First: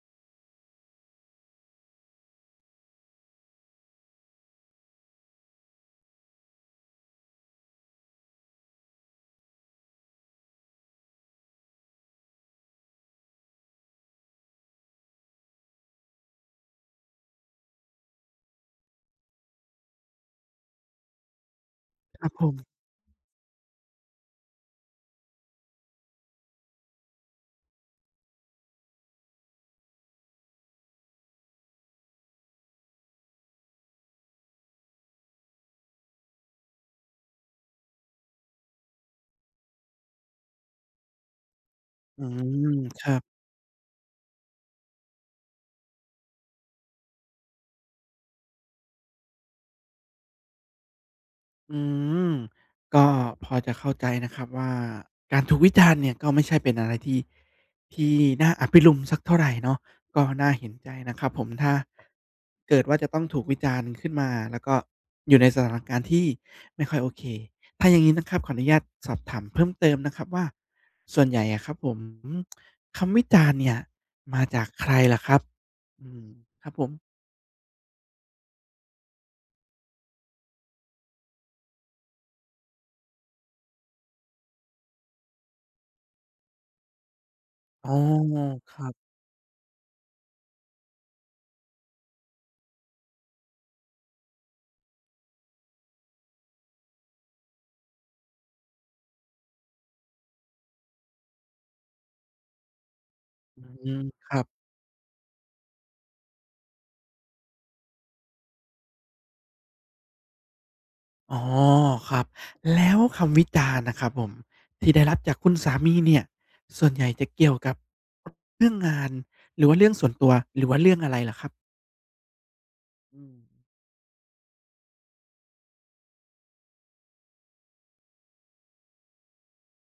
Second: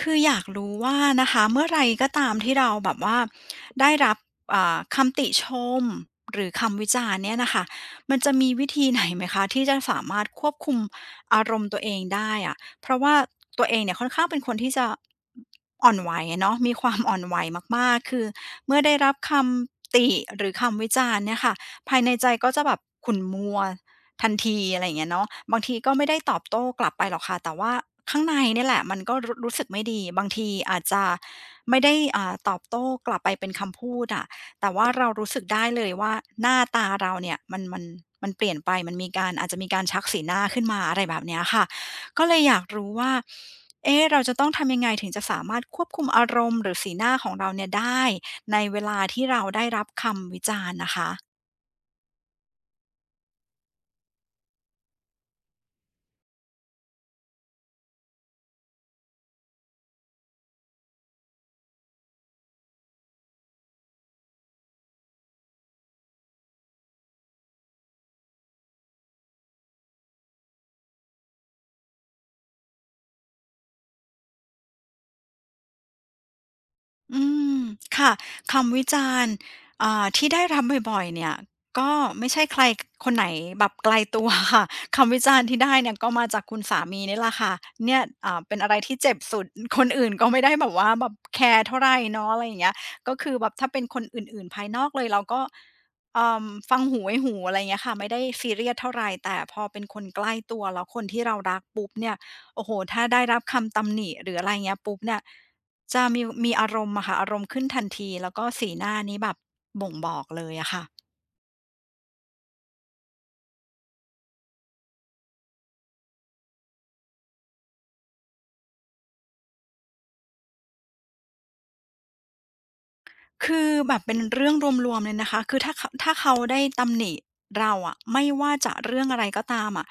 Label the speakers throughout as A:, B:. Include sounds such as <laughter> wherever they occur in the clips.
A: คืออยากรู้ว่านะคะเมื่อไหรก็ตามที่เราแบบว่าได้รับคำติชมหรือคำวิจารณ์เนี่ยนะคะมันจะมีวิธีไหนไหมคะที่จะสามารถควบคุมอารมณ์ตัวเองได้อะเพราะว่าตัวเองเนี่ยค่อนข้างเป็นคนที่จะอ่อนไหวอะเนาะมีความอ่อนไหวมากๆคือเมื่อได้รับคำติหรือคำวิจารณ์เนี่ยค่ะภายใน
B: ค
A: ใจ
B: รับผ
A: ก็
B: ม
A: จะแบบขุ่นมัว ทันทีอะไรอย่างเงี้ยเนาะบางทีก็ไม่ได้ตอบโต้กลับไปหรอกค่ะแต่ว่าข้างในเนี่ยแหละมันก็รู้สึกไม่ดีบางทีอาจจะไม่ได้ตอบโต้กลับไปเป็นคำพูดอะแต่ว่าเรารู้สึกได้เลยว่าหน้าตาเราเนี่ยมันมันเปลี่ยนไปมันมีการอาจจะมีการชักสีหน้าขึ้นมาอะไรแบบเนี้ยค่ะ
B: อื
A: ก็เลยอยาก
B: ม
A: รู้
B: ค
A: ว่า
B: รับ
A: เอ๊ะเราจะต้องทำยังไงถึงจะสามารถควบคุมอารมณ์หรือสีหน้าของเราเนี่ยได้ในเวลาที่เราได้รับคำวิจารณ์น่ะคะ
B: อืมก็พอจะเข้าใจนะครับว่าการถูกวิจารณ์เนี่ยก็ไม่ใช่เป็นอะไรที่น่าอภิรุมย์สักเท่าไรเนาะก็น่าเห็นใจนะครับผมถ้าเกิดว่าจะต้องถูกวิจารณ์ขึ้นมาแล้วก็อยู่ในสถานการณ์ที่ไม่ค่อยโอเคถ้าอย่างงี้นะครับขออนุญาตสอบถามเพิ่มเติมนะครับว่าส่วนใหญ่อะครับผมคำวิจารณ์เนี่ยมาจากใครเหรอครับอืมครับผม
A: อืมค่ะคำวิจารณ์ที่ได้รับบ่อยๆเนี่ยก็ไม่ใช่ใครคนไหนแบบไกลตัวค่ะ <laughs> คำวิจารณ์ที่ได้เนี่ยก็มาจากคุณสามีนี่แหละค่ะ
B: อ๋อ
A: เนี่ยเป็นอะ
B: ค
A: ไร
B: รั
A: ที่
B: บ
A: เจ็บสุดคนอื่นก็ไม่ได้แบบว่าแบบแคร์เท่าไรเนาะอะไรอย่างเงี้ยก็คือแบบถ้าเป็นคนอื่นๆภายนอกเลยเราก็เอ่อฟังหูไว้หูอะไร่เงี้ยค่ะไม่ได้ซีเรียสเท่าไรแต่พอเป็นคนใกล้ตัวแล้วคนที่เรารักปุ๊บเนี่ย โอ้โห ถ้าได้รับ
B: อื
A: คำตำห
B: ม
A: นิห
B: ค
A: รือ
B: รั
A: อะ
B: บ
A: ไรเงี้ยปุ๊บเนี่ยจะมีอารมณ์อะค่ะอารมณ์ขึ้นทันทีแล้วก็สีหน้านี้แบบบ่งบอกเลยอะค่ะ
B: อ๋อครับแล้วคำวิจารณ์นะครับผมที่ได้รับจากคุณสามีเนี่ยส่วนใหญ่จะเกี่ยวกับเรื่องงานหรือว่าเรื่องส่วนตัวหรือว่าเรื่องอะไรเหรอครับอืม
A: คือแบบเป็นเรื่องรวมๆเลยนะคะคือถ้าเขาได้ตำหนิเราอะไม่ว่าจะเรื่องอะไรก็ตามอะ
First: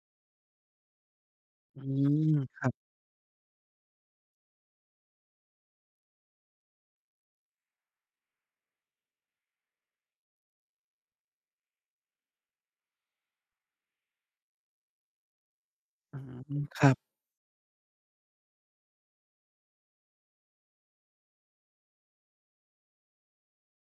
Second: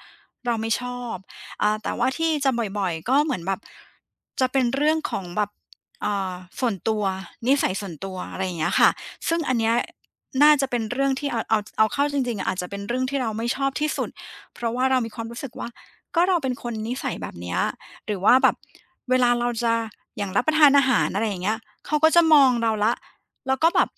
A: เราไม่ชอบ
B: อื
A: แต่ว่า
B: ม
A: ที่จะ
B: ครับ
A: บ่อยๆก็เหมือนแบบจะเป็นเรื่องของแบบอ่าส่วนตัวนิสัยส่วนตัวอะไรอย่างเงี้ยค่ะซึ่งอันเนี้ยน่าจะเป็นเรื่องที่เอาเข้าจริงๆอาจจะเป็นเรื่องที่เราไม่ชอบที่สุด เพราะว่าเรามีความรู้สึกว่า
B: อื
A: ก็เราเป็น
B: ม
A: คน
B: ครั
A: นิ
B: บ
A: สัยแบบเนี้ยหรือว่าแบบเวลาเราจะอย่างรับประทานอาหารอะไรอย่างเงี้ยเขาก็จะมองเราแล้ว แล้วก็แบบ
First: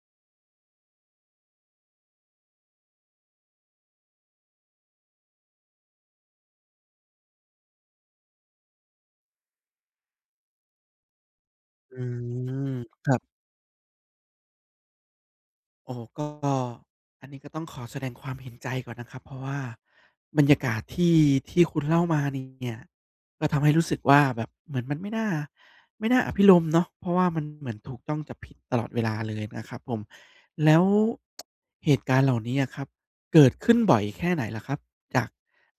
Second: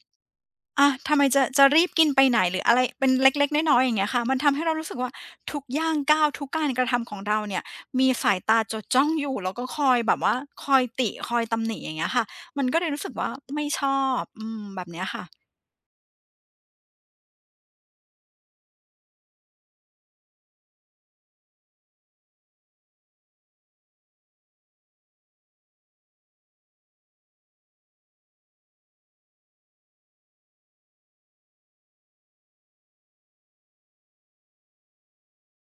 A: อะทำไมจะรีบกินไปไหนหรืออะไรเป็นเล็กๆน้อยๆอย่างเงี้ยค่ะมันทำให้เรารู้สึกว่าทุกย่างก้าวทุกการกระทำของเราเนี่ยมีสายตาจดจ้องอยู่แล้วก็คอยแบบว่าคอยติคอยตำหนิอ
B: อื
A: ย่างเงี้ยค่ะ มัน
B: ม
A: ก็เลยรู้
B: ค
A: สึ
B: รั
A: กว่า
B: บ
A: ไม่ชอบอืมแบบเนี้ยค่ะ
B: โอ้ก็อันนี้ก็ต้องขอแสดงความเห็นใจก่อนนะครับเพราะว่าบรรยากาศที่ที่คุณเล่ามาเนี่ยก็ทำให้รู้สึกว่าแบบเหมือนมันไม่น่าอภิรมย์เนาะเพราะว่ามันเหมือนถูกจ้องจับผิดตลอดเวลาเลยนะครับผมแล้วเหตุการณ์เหล่านี้อะครับเกิดขึ้นบ่อยแค่ไหนล่ะครับจาก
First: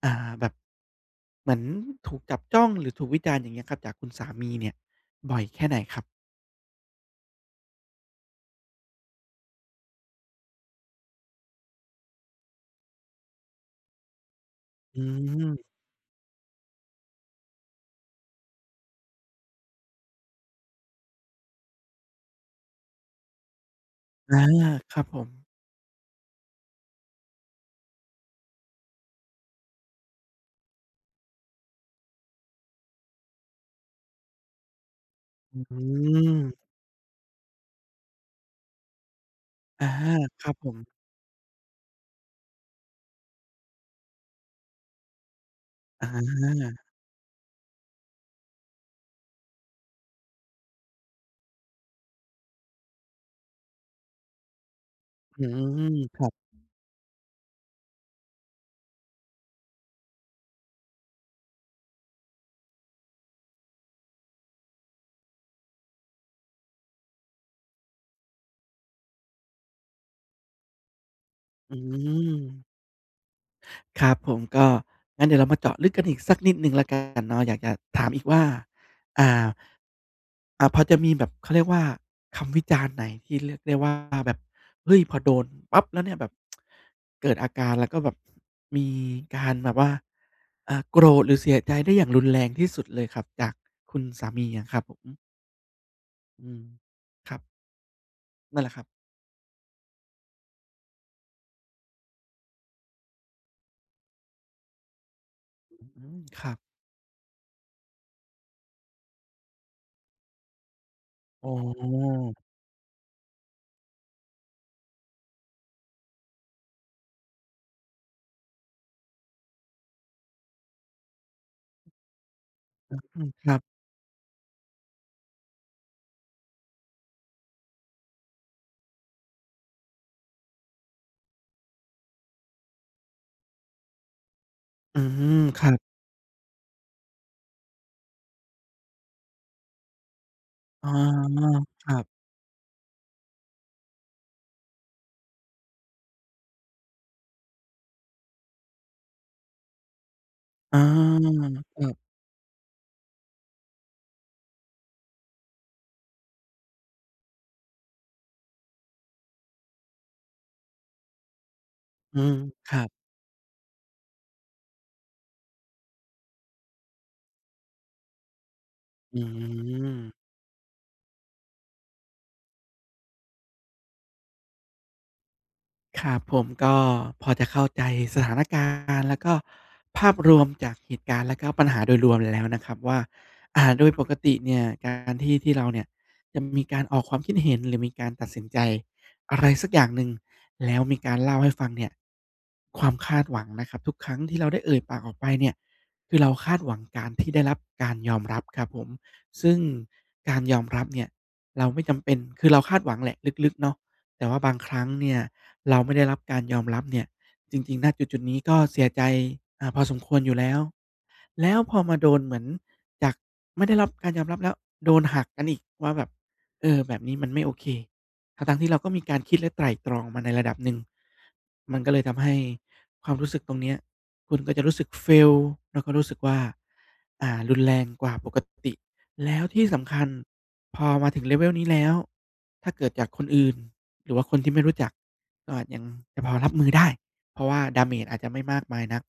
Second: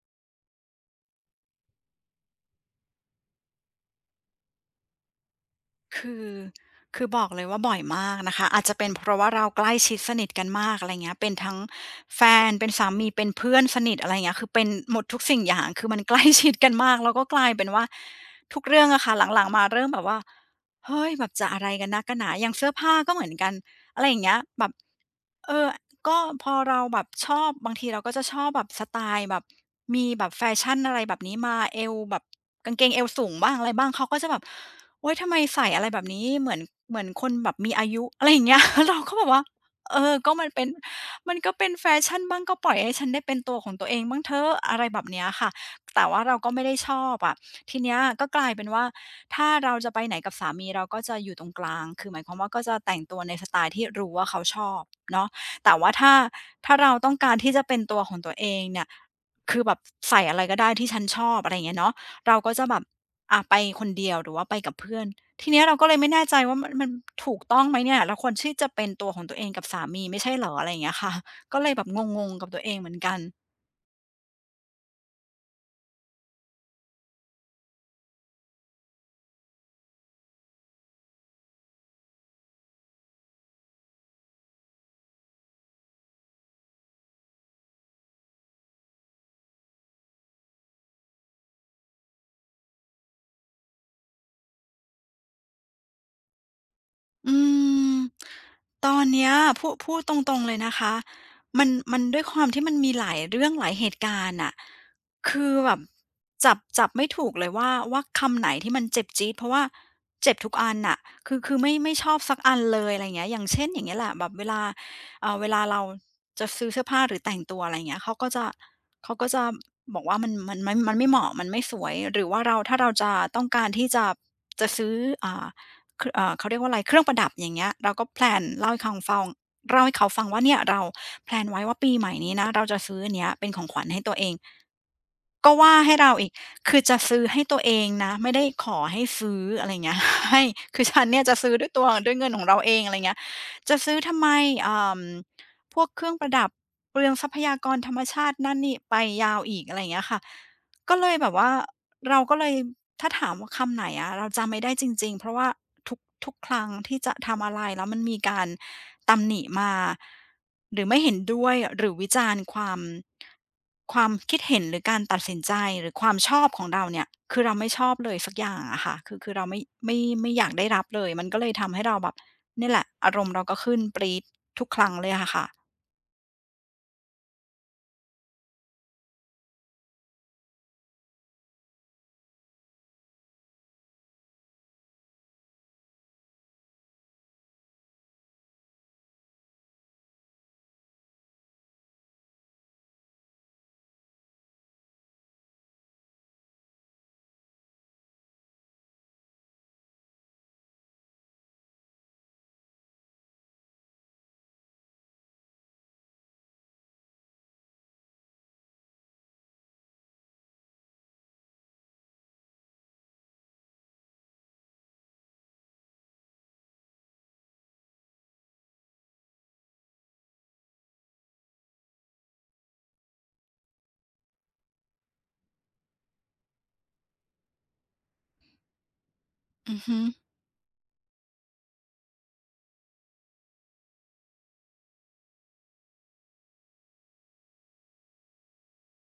B: แบบเหมือนถูกจับจ้องหรือถูกวิจารณ์อย่างเงี้ยครับจากคุณสามีเนี่ยบ่อยแค่ไหนครับ
A: คือคือบอกเลยว่าบ่อยมากนะคะอาจจะเป็นเพราะว่าเราใกล้ชิดสนิทกันมากอะไรเงี้ยเป็นทั้งแฟนเป็นสามีเป็นเพื่อนสนิทอะไรเงี้ยคือเป็นหม
B: อื
A: ดทุกสิ่งอย่าง
B: ม
A: คือมันใกล้ชิดกันมากแล้วก็กลายเป็นว่าทุกเรื่องอะค่ะหลังๆมาเริ่มแบบว่าเฮ้ยแบบจะอะไรกันนักกันหนาอย่างเสื้อผ้าก็เหมือนกันอะไรอย่างเงี้ย
B: อา
A: แบบ
B: ครับผม
A: เออก็พอเราแบบชอบบางทีเราก็จะชอบแบบสไตล์แบบมีแบบแฟชั่นอะไรแบบนี้มาเอวแบบกางเกงเอวสูงบ้างอะไรบ้างเขาก็จะแบบโอ๊ยทำไม
B: อื
A: ใส่อะไรแบบนี้
B: ม
A: เหมือนคนแบบมีอายุอะไรอย่างเงี้ยเราก็แบบว่า
B: อา
A: เออก็
B: ค
A: มัน
B: รับ
A: เป็
B: ผ
A: น
B: ม
A: มันก็เป็นแฟชั่นบ้างก็ปล่อยให้ฉันได้เป็นตัวของตัวเองบ้างเถอะอะไรแบบเนี้ยค่ะแต่
B: อา
A: ว่าเราก็ไม่ได้ชอบอะทีเนี้ยก็กลายเป็นว่าถ้าเราจะไปไหนกับสามีเราก็จะอยู่ตรงกลางคือหมายความว่าก็จะแต่งตัวในสไตล์ที่รู้ว่าเขาชอบเนาะ
B: อื
A: แต่ว่า
B: มครับ
A: ถ้าเราต้องการที่จะเป็นตัวของตัวเองเนี่ยคือแบบใส่อะไรก็ได้ที่ฉันชอบอะไรอย่างเงี้ยเนาะเราก็จะแบบอะไปคนเดียวหรือว่าไปกับเพื่อนทีเนี้ยเราก็เลยไม่แน่ใจว่ามันถูกต้องไหมเนี่ยเราควรที่จะเป็นตัวของตัวเองกับสามีไม่ใช่เหรออะไรอย่างเงี้ยค่ะก็เลย
B: อื
A: แบบงง
B: ม
A: ๆกับตัวเองเหมือนกัน
B: ครับผมก็ งั้นเดี๋ยวเรามาเจาะลึกกันอีกสักนิดหนึ่งแล้วกันเนาะอยากจะถามอีกว่า อ่า พอจะมีแบบเขาเรียกว่าคำวิจารณ์ไหนที่เรียกได้ว่าแบบเฮ้ยพอโดนปั๊บแล้วเนี่ยแบบเกิดอาการแล้วก็แบบมีการแบบว่าโกรธหรือเสียใจได้อย่างรุนแรงที่สุดเลยครับจากคุณสามีอะครับผมอืมค
A: อื
B: รับ
A: ม
B: นั่นแหละครับ
A: ตอนเนี้ยพูดตรงๆเลยนะคะมันด้วยความที่มันมีหลายเรื่องหลายเหตุการณ์น่ะคือแบบ
B: อืมครั
A: จั
B: บ
A: บจับไม่ถูกเลยว่าคำไหนที่มันเจ็บจี๊ดเพราะว่าเจ็บทุกอันน่ะคือ
B: อ๋อ
A: คือไม่ชอบสักอันเลยอะไรอย่างเงี้ยอย่างเช่นอย่างเงี้ยแหละแบบเวลาเวลาเราจะซื้อเสื้อผ้าหรือแต่งตัวอะไรอย่างเงี้ยเขาก็จะเขาก็จะบอกว่ามันไม่เหมาะมันไม่สวยหรือว่าเราถ้าเราจะ
B: อืม
A: ต้
B: ค
A: อง
B: รั
A: การ
B: บ
A: ที่จะจะซื้ออ่า เครื่องเขาเรียกว่าอะไรเครื่องประดับอย่างเงี้ยเราก็แพลนเล่าให้คังฟังเล่าให้เขาฟังว่าเนี่ยเราแพลนไว้ว่าปีใหม่นี้นะเราจะซื้ออันเนี้ยเป็นของขวัญให้ตัวเอง
B: อืม
A: ก็
B: ครั
A: ว่าให้
B: บ
A: เราอีกคือจะซื้อให้ตัวเองนะไม่ได้ขอให้ซื้ออะไรอย่างเงี้ย <laughs> ให้คื
B: อ๋
A: อ
B: อ
A: ฉันเนี่ยจะซื้อด้วย
B: ค
A: ตัว
B: รั
A: ด้วย
B: บ
A: เงินของเราเองอะไรอย่างเงี้ยจะซื้อทำไมอ่าพวกเครื่องประดับเปลืองทรัพยากรธรรมชาตินั่นนี่ไปยาวอีกอะไรอย่างเงี้ยค่ะ
B: อา
A: ก็เลยแบบว่า
B: ครับ
A: เราก็เลยถ้าถามว่าคำไหนอะเราจำไม่ได้จริงๆเพราะว่าทุกทุกครั้งที่จะทำอะไรแล้วมันมีการตำหนิมาหรือไม่เห็นด้วยหรือวิ
B: อื
A: จา
B: ม
A: รณ์ค
B: ค
A: วา
B: รั
A: ม
B: บ
A: ความคิดเห็นหรือการตัดสินใจหรือความชอบของเราเนี่ยคือเราไม่ชอบเลยสักอย่างอะค่ะคื
B: อื
A: อคือเราไม่ไม่
B: ม
A: ไม่อยากได้รับเลยมันก็เลยทำให้เราแบบเนี่ยแหละอารมณ์เราก็ขึ้นปรี๊ดทุกครั้งเลยอะค่ะ
B: ครับผมก็พอจะเข้าใจสถานการณ์แล้วก็ภาพรวมจากเหตุการณ์แล้วก็ปัญหาโดยรวมแล้วนะครับว่าโดยปกติเนี่ยการที่เราเนี่ยจะมีการออกความคิดเห็นหรือมีการตัดสินใจอะไรสักอย่างหนึ่งแล้วมีการเล่าให้ฟังเนี่ยความคาดหวังนะครับทุกครั้งที่เราได้เอ่ยปากออกไปเนี่ยคือเราคาดหวังการที่ได้รับการยอมรับครับผมซึ่งการยอมรับเนี่ยเราไม่จำเป็นคือเราคาดหวังแหละลึกๆเนาะแต่ว่าบางครั้งเนี่ย เราไม่ได้รับการยอมรับเนี่ยจริงๆณจุดๆนี้ก็เสียใจพอสมควรอยู่แล้ว พอมาโดนเหมือนจากไม่ได้รับการยอมรับแล้วโดนหักกันอีกว่าแบบเออแบบนี้มันไม่โอเคทั้งๆที่เราก็มีการคิดและไตร่ตรองมาในระดับหนึ่งมันก็เลยทำให้ความรู้สึกตรงเนี้ยคุณก็จะรู้สึก fail แล้วก็รู้สึกว่ารุนแรงกว่าปกติแล้วที่
A: อือ
B: สำ
A: ฮึ
B: คัญพอมาถึง level นี้แล้วถ้าเกิดจากคนอื่นหรือว่าคนที่ไม่รู้จักก็อาจยังจะพอรับมือได้เพราะว่า damage อาจจะไม่มากมายนัก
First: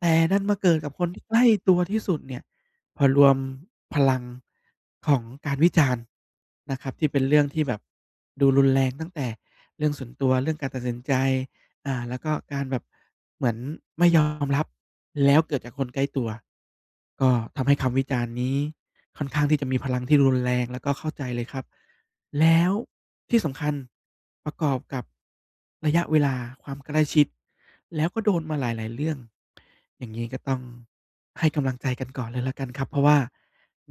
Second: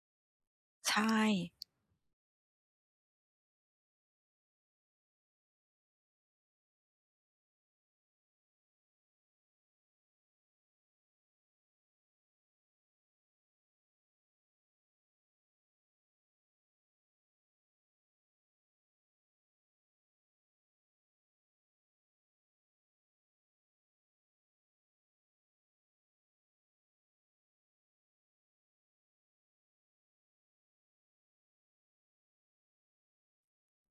B: แต่ดันมาเกิดกับคน
A: ใช่
B: ที่ใกล้ตัวที่สุดเนี่ยพอรวมพลังของการวิจารณ์นะครับที่เป็นเรื่องที่แบบดูรุนแรงตั้งแต่เรื่องส่วนตัวเรื่องการตัดสินใจแล้วก็การแบบเหมือนไม่ยอมรับแล้วเกิดจากคนใกล้ตัวก็ทำให้คำวิจารณ์นี้ค่อนข้างที่จะมีพลังที่รุนแรงแล้วก็เข้าใจเลยครับแล้วที่สำคัญประกอบกับระยะเวลาความใกล้ชิด แล้วก็โดนมาหลายๆเรื่อง อย่างงี้ก็ต้องให้กำลังใจกันก่อนเลยแล้วกันครับ เพราะว่า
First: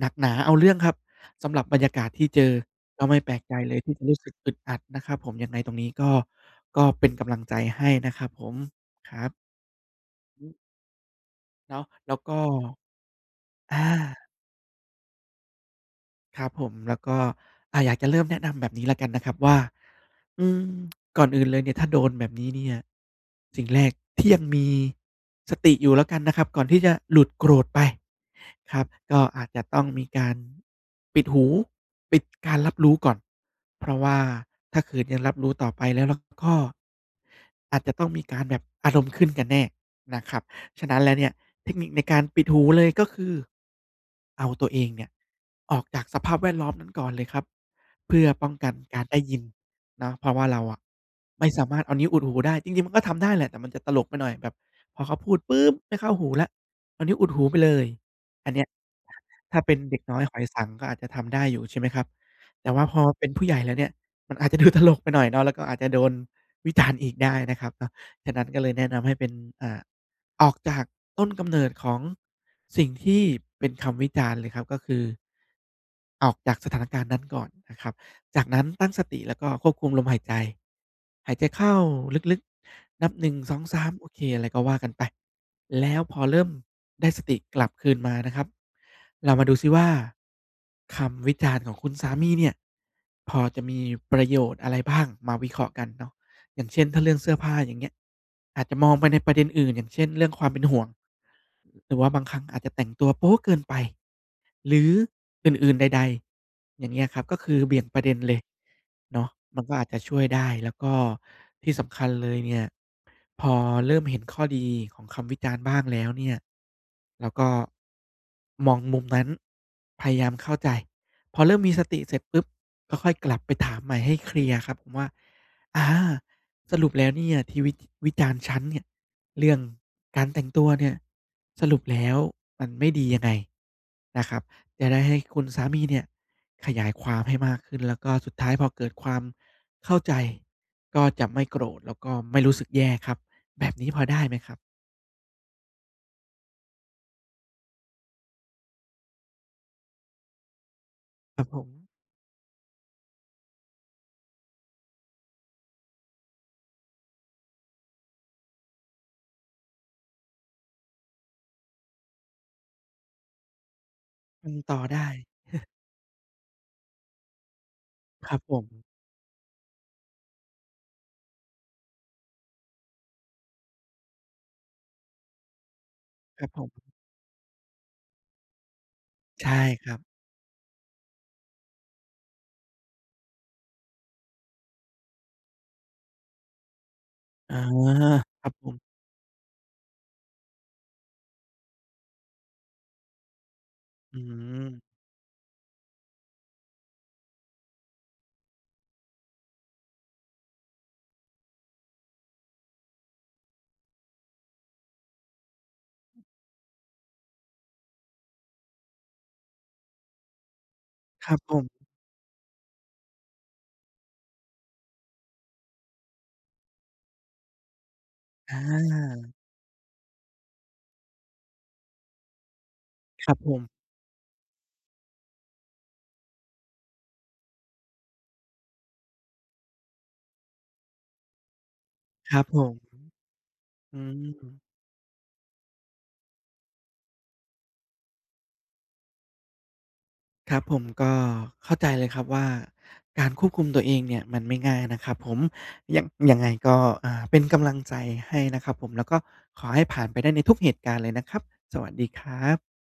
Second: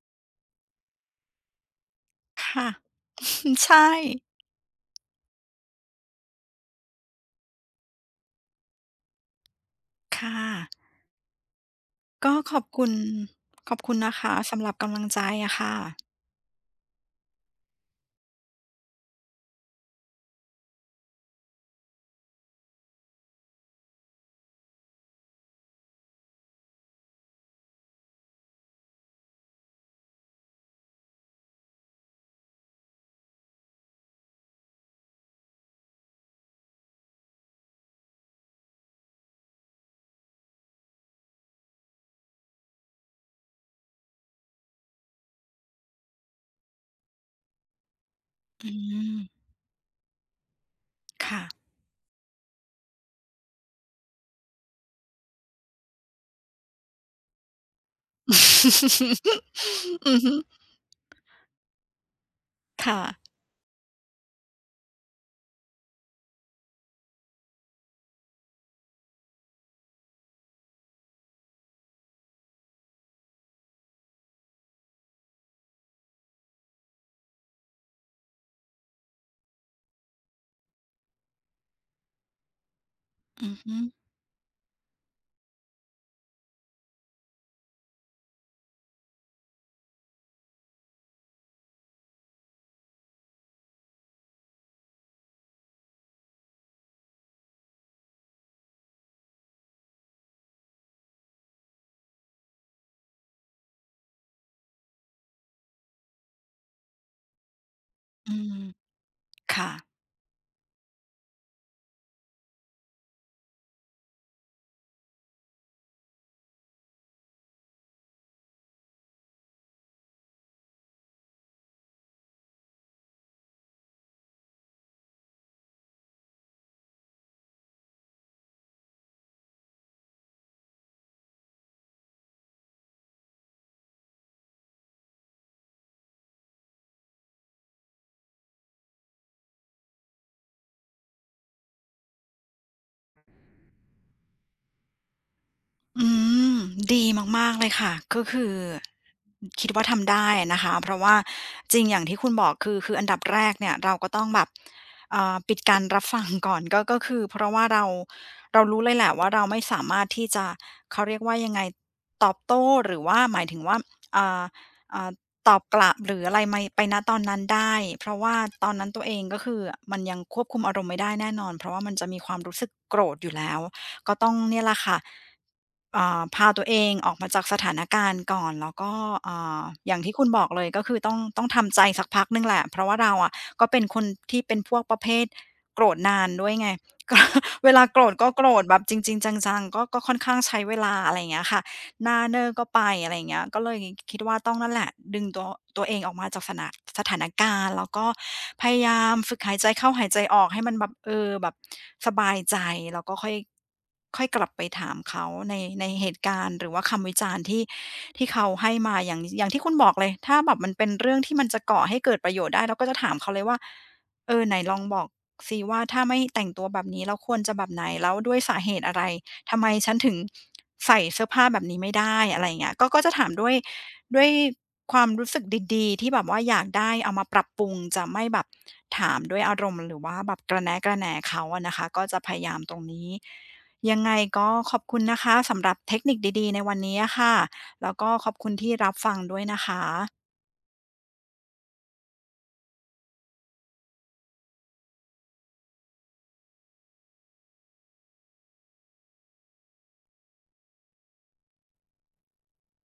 B: หนักหนาเอาเรื่องครับสำหรับบรรยากาศที่เจอ
A: ค่ะ
B: ก็ไม่แปลกใจ
A: <laughs>
B: เลย
A: ใช่
B: ที่จะรู้สึกอึดอัดนะครับผมยังไงตรงนี้ก็เป็นกำลังใจให้นะครับผมครับอื
A: ค่ะ
B: อเนาะแล้วก็
A: ก็ขอบคุณขอบ
B: อา
A: คุณนะคะสำหรับกำลังใจอะค่ะ
B: ครับผมแล้วก็อยากจะเริ่มแนะนำแบบนี้แล้วกันนะครับว่าอืมก่อนอื่นเลยเนี่ยถ้าโดนแบบนี้เนี่ยสิ่งแรกที่ยังมีสติอยู่แล้วกันนะครับก่อนที่จะหลุดโกรธไปครับก็อาจจะต้องมีการปิดหูปิดการรับรู้ก่อนเพราะว่าถ้าขืนยังรับรู้ต่อไปแล้วก็อาจจะต้องมีการแบบอารมณ์ขึ้นกันแน่นะครับ ฉะนั้นแล้วเนี่ยเทคนิคในการปิดหูเลยก็คือเอาตัวเองเนี่ยออกจากสภาพแวดล้อมนั้นก่อนเลยครับเพื่อป้องกั
A: อื
B: นการได้ยิน
A: ม
B: เนาะเพราะว่าเราอะ
A: ค่ะ
B: ไม่สามารถเอานิ้วอุดหูได้จริงๆมันก็ทำได้แหละแต่มันจะตลกไปหน่อยแบบพอเขาพูดปุ๊บไม่เข้าหูแล้วเอานิ้วอุดหูไปเลยอันเนี้ย ถ้าเป็นเด็ก
A: <laughs> อื
B: น้อ
A: อ
B: ย
A: <laughs>
B: ห
A: ฮึ
B: อยสังก็อาจจะทำได้อยู่ใช่ไหมครับแต่ว่าพ
A: ค่ะ
B: อเป็นผู้ใหญ่แล้วเนี่ยมันอาจจะดูตลกไปหน่อยเนาะแล้วก็อาจจะโดนวิจารณ์อีกได้นะครับเนาะฉะนั้นก็เลยแนะนำให้เป็นอ่าออกจากต้นกำเนิดของสิ่งที่เป็นคำวิจารณ์เลยครับก็คือออกจากสถานการณ์นั้นก่อนนะครับ จากนั้นตั้งสติแล้วก็ควบคุมลมหายใจหายใจเข้าลึกๆนับหนึ่งง
A: อื
B: ส
A: อ
B: อง
A: ฮึ
B: สามโอเคอะไรก็ว่ากันไปแล้วพอเริ่มได้สติกลับคืนมานะครับเรามาดูซิว่าคำวิจารณ์ของคุณสามีเนี่ยพอจะมีประโยชน์อะไรบ้างมาวิเคราะห์กันเนาะอย่างเช่นถ้าเรื่องเสื้อผ้าอย่างเงี้ยอาจจะมองไปในประเด็นอื่นอย่างเช่นเรื่องความเป็นห่วง หรือว่าบางครั้งอาจจะแต่งตัวโป๊เกินไปหรืออื่นๆใดๆอย่างเงี้ยครับก็คือเบี่ยงประเด็นเล
A: อื
B: ย
A: ม
B: เนาะมัน
A: ค่ะ
B: ก็อาจจะช่วยได้แล้วก็ที่สำคัญเลยเนี่ยพอเริ่มเห็นข้อดีของคำวิจารณ์บ้างแล้วเนี่ยเราก็มองมุมนั้นพยายามเข้าใจพอเริ่มมีสติเสร็จปุ๊บก็ค่อยกลับไปถามใหม่ให้เคลียร์ครับผมว่าอาสรุปแล้วเนี่ยที่วิจารณ์ฉันเนี่ย เรื่องการแต่งตัวเนี่ยสรุปแล้วมันไม่ดียังไงนะครับจะได้ให้คุณสามีเนี่ยขยายความให้มากขึ้นแล้วก็สุดท้ายพอเกิดความเข้าใจก็จะไม่โกรธแล้วก็ไม่รู้สึกแย่ครับแบบนี้พอได้ไหมครับ
A: อืมดีมากๆเลยค่ะก็คือคิดว่าทำได้อะนะคะเพราะว่า
B: ครับผม
A: จริงอย่างที่คุณบอกคืออันดับแรกเนี่ยเราก็ต้องแบบปิดการรับฟังก่อนก็คือเพราะว่าเรารู้เลยแหละว่าเราไม่สามารถที่จะเขาเรียกว่ายังไงตอบโต้หรือว่าหมายถึงว่าอ่า
B: อืมต่อได้
A: อ่าตอบกลับหรืออะไรไมไปณตอนนั้นได้เพราะ
B: ค
A: ว่า
B: รับผม
A: ตอนนั้นตัวเองก็คือมันยังควบคุมอารมณ์ไม่ได้แน่นอนเพราะว่ามันจะมีความรู้สึกโกรธอยู่แล้ว ก็ต้องเนี่ยแหละค่ะ
B: ครั
A: พา
B: บผ
A: ตัวเอ
B: ม
A: งออกมาจากสถานการณ์ก่อนแล้วก็อ่
B: ใช่
A: า
B: ค
A: อ
B: รับ
A: ย่างที่คุณบอกเลยก็คือต้องทำใจสักพักหนึ่งแหละเพราะว่าเราอะก็เป็นคนที่เป็นพวกประเภทโกรธนานด้วยไงก็
B: อา
A: <laughs> เวลาโกรธก็
B: ค
A: โก
B: รั
A: ร
B: บ
A: ธ
B: ผ
A: แบบจ
B: ม
A: ริงๆจังๆก็ค่อนข้างใช้เวลาอะไรอย่างเงี้ยค่ะ หน้าเนิ่อร์ก็ไปอะไรอย่างเงี้ยก็เลย
B: อื
A: คิดว่าต้องนั่นแหละ
B: ม
A: ดึงตัวตัวเองออกมาจากสนะสถานการณ์แล้วก็พยายามฝึกหายใจเข้าหายใจออกให้มันแบบเออแบบสบายใจแล้วก็ค่อยค่อยกลับไปถามเขาในเหตุการณ์หรือว่าคำวิจารณ์ที่เขาให้มาอย่างอย่างที่คุณบอกเลยถ้าแบบมันเป็นเรื่อง
B: ครั
A: ที่
B: บ
A: มัน
B: ผ
A: จะก่อ
B: ม
A: ให้เกิดประโยชน์ได้เราก็จะถามเขาเลยว่าเออไหนลองบอกสิว่าถ้าไม่แต่งตัวแบบนี้แล้วควรจะแบบไหนแล้วด้วย
B: อ
A: สาเหตุอะไร
B: า
A: ทำไมฉันถึงใส่เสื้อผ้าแบบนี้ไม่ได้อะไรอย่างเงี้ยก็จะ
B: ค
A: ถาม
B: รับ
A: ด้
B: ผ
A: วย
B: ม
A: ด้วยความรู้สึกดีๆที่แบบว่าอยากได้เอามาปรับปรุงจะไม่แบบถามด้วยอารมณ์หรือว่าแบบกระแนะกระแหน่เขาอะนะคะก็จะพ
B: ครับ
A: ยายา
B: ผ
A: มตรง
B: ม
A: นี้ยั
B: อื
A: งไงก็ข
B: ม
A: อบคุณนะคะสำหรับเทคนิคดีๆในวันนี้อะค่ะแล้วก็ขอบคุณที่รับฟังด้วยนะคะ
B: ครับผมก็เข้าใจเลยครับว่าการควบคุมตัวเองเนี่ยมันไม่ง่ายนะครับผมยังยังไงก็เป็นกำลังใจให้นะครับผมแล้วก็ขอให้ผ่านไปได้ในทุกเหตุการณ์เลยนะครับสวัสดีครับ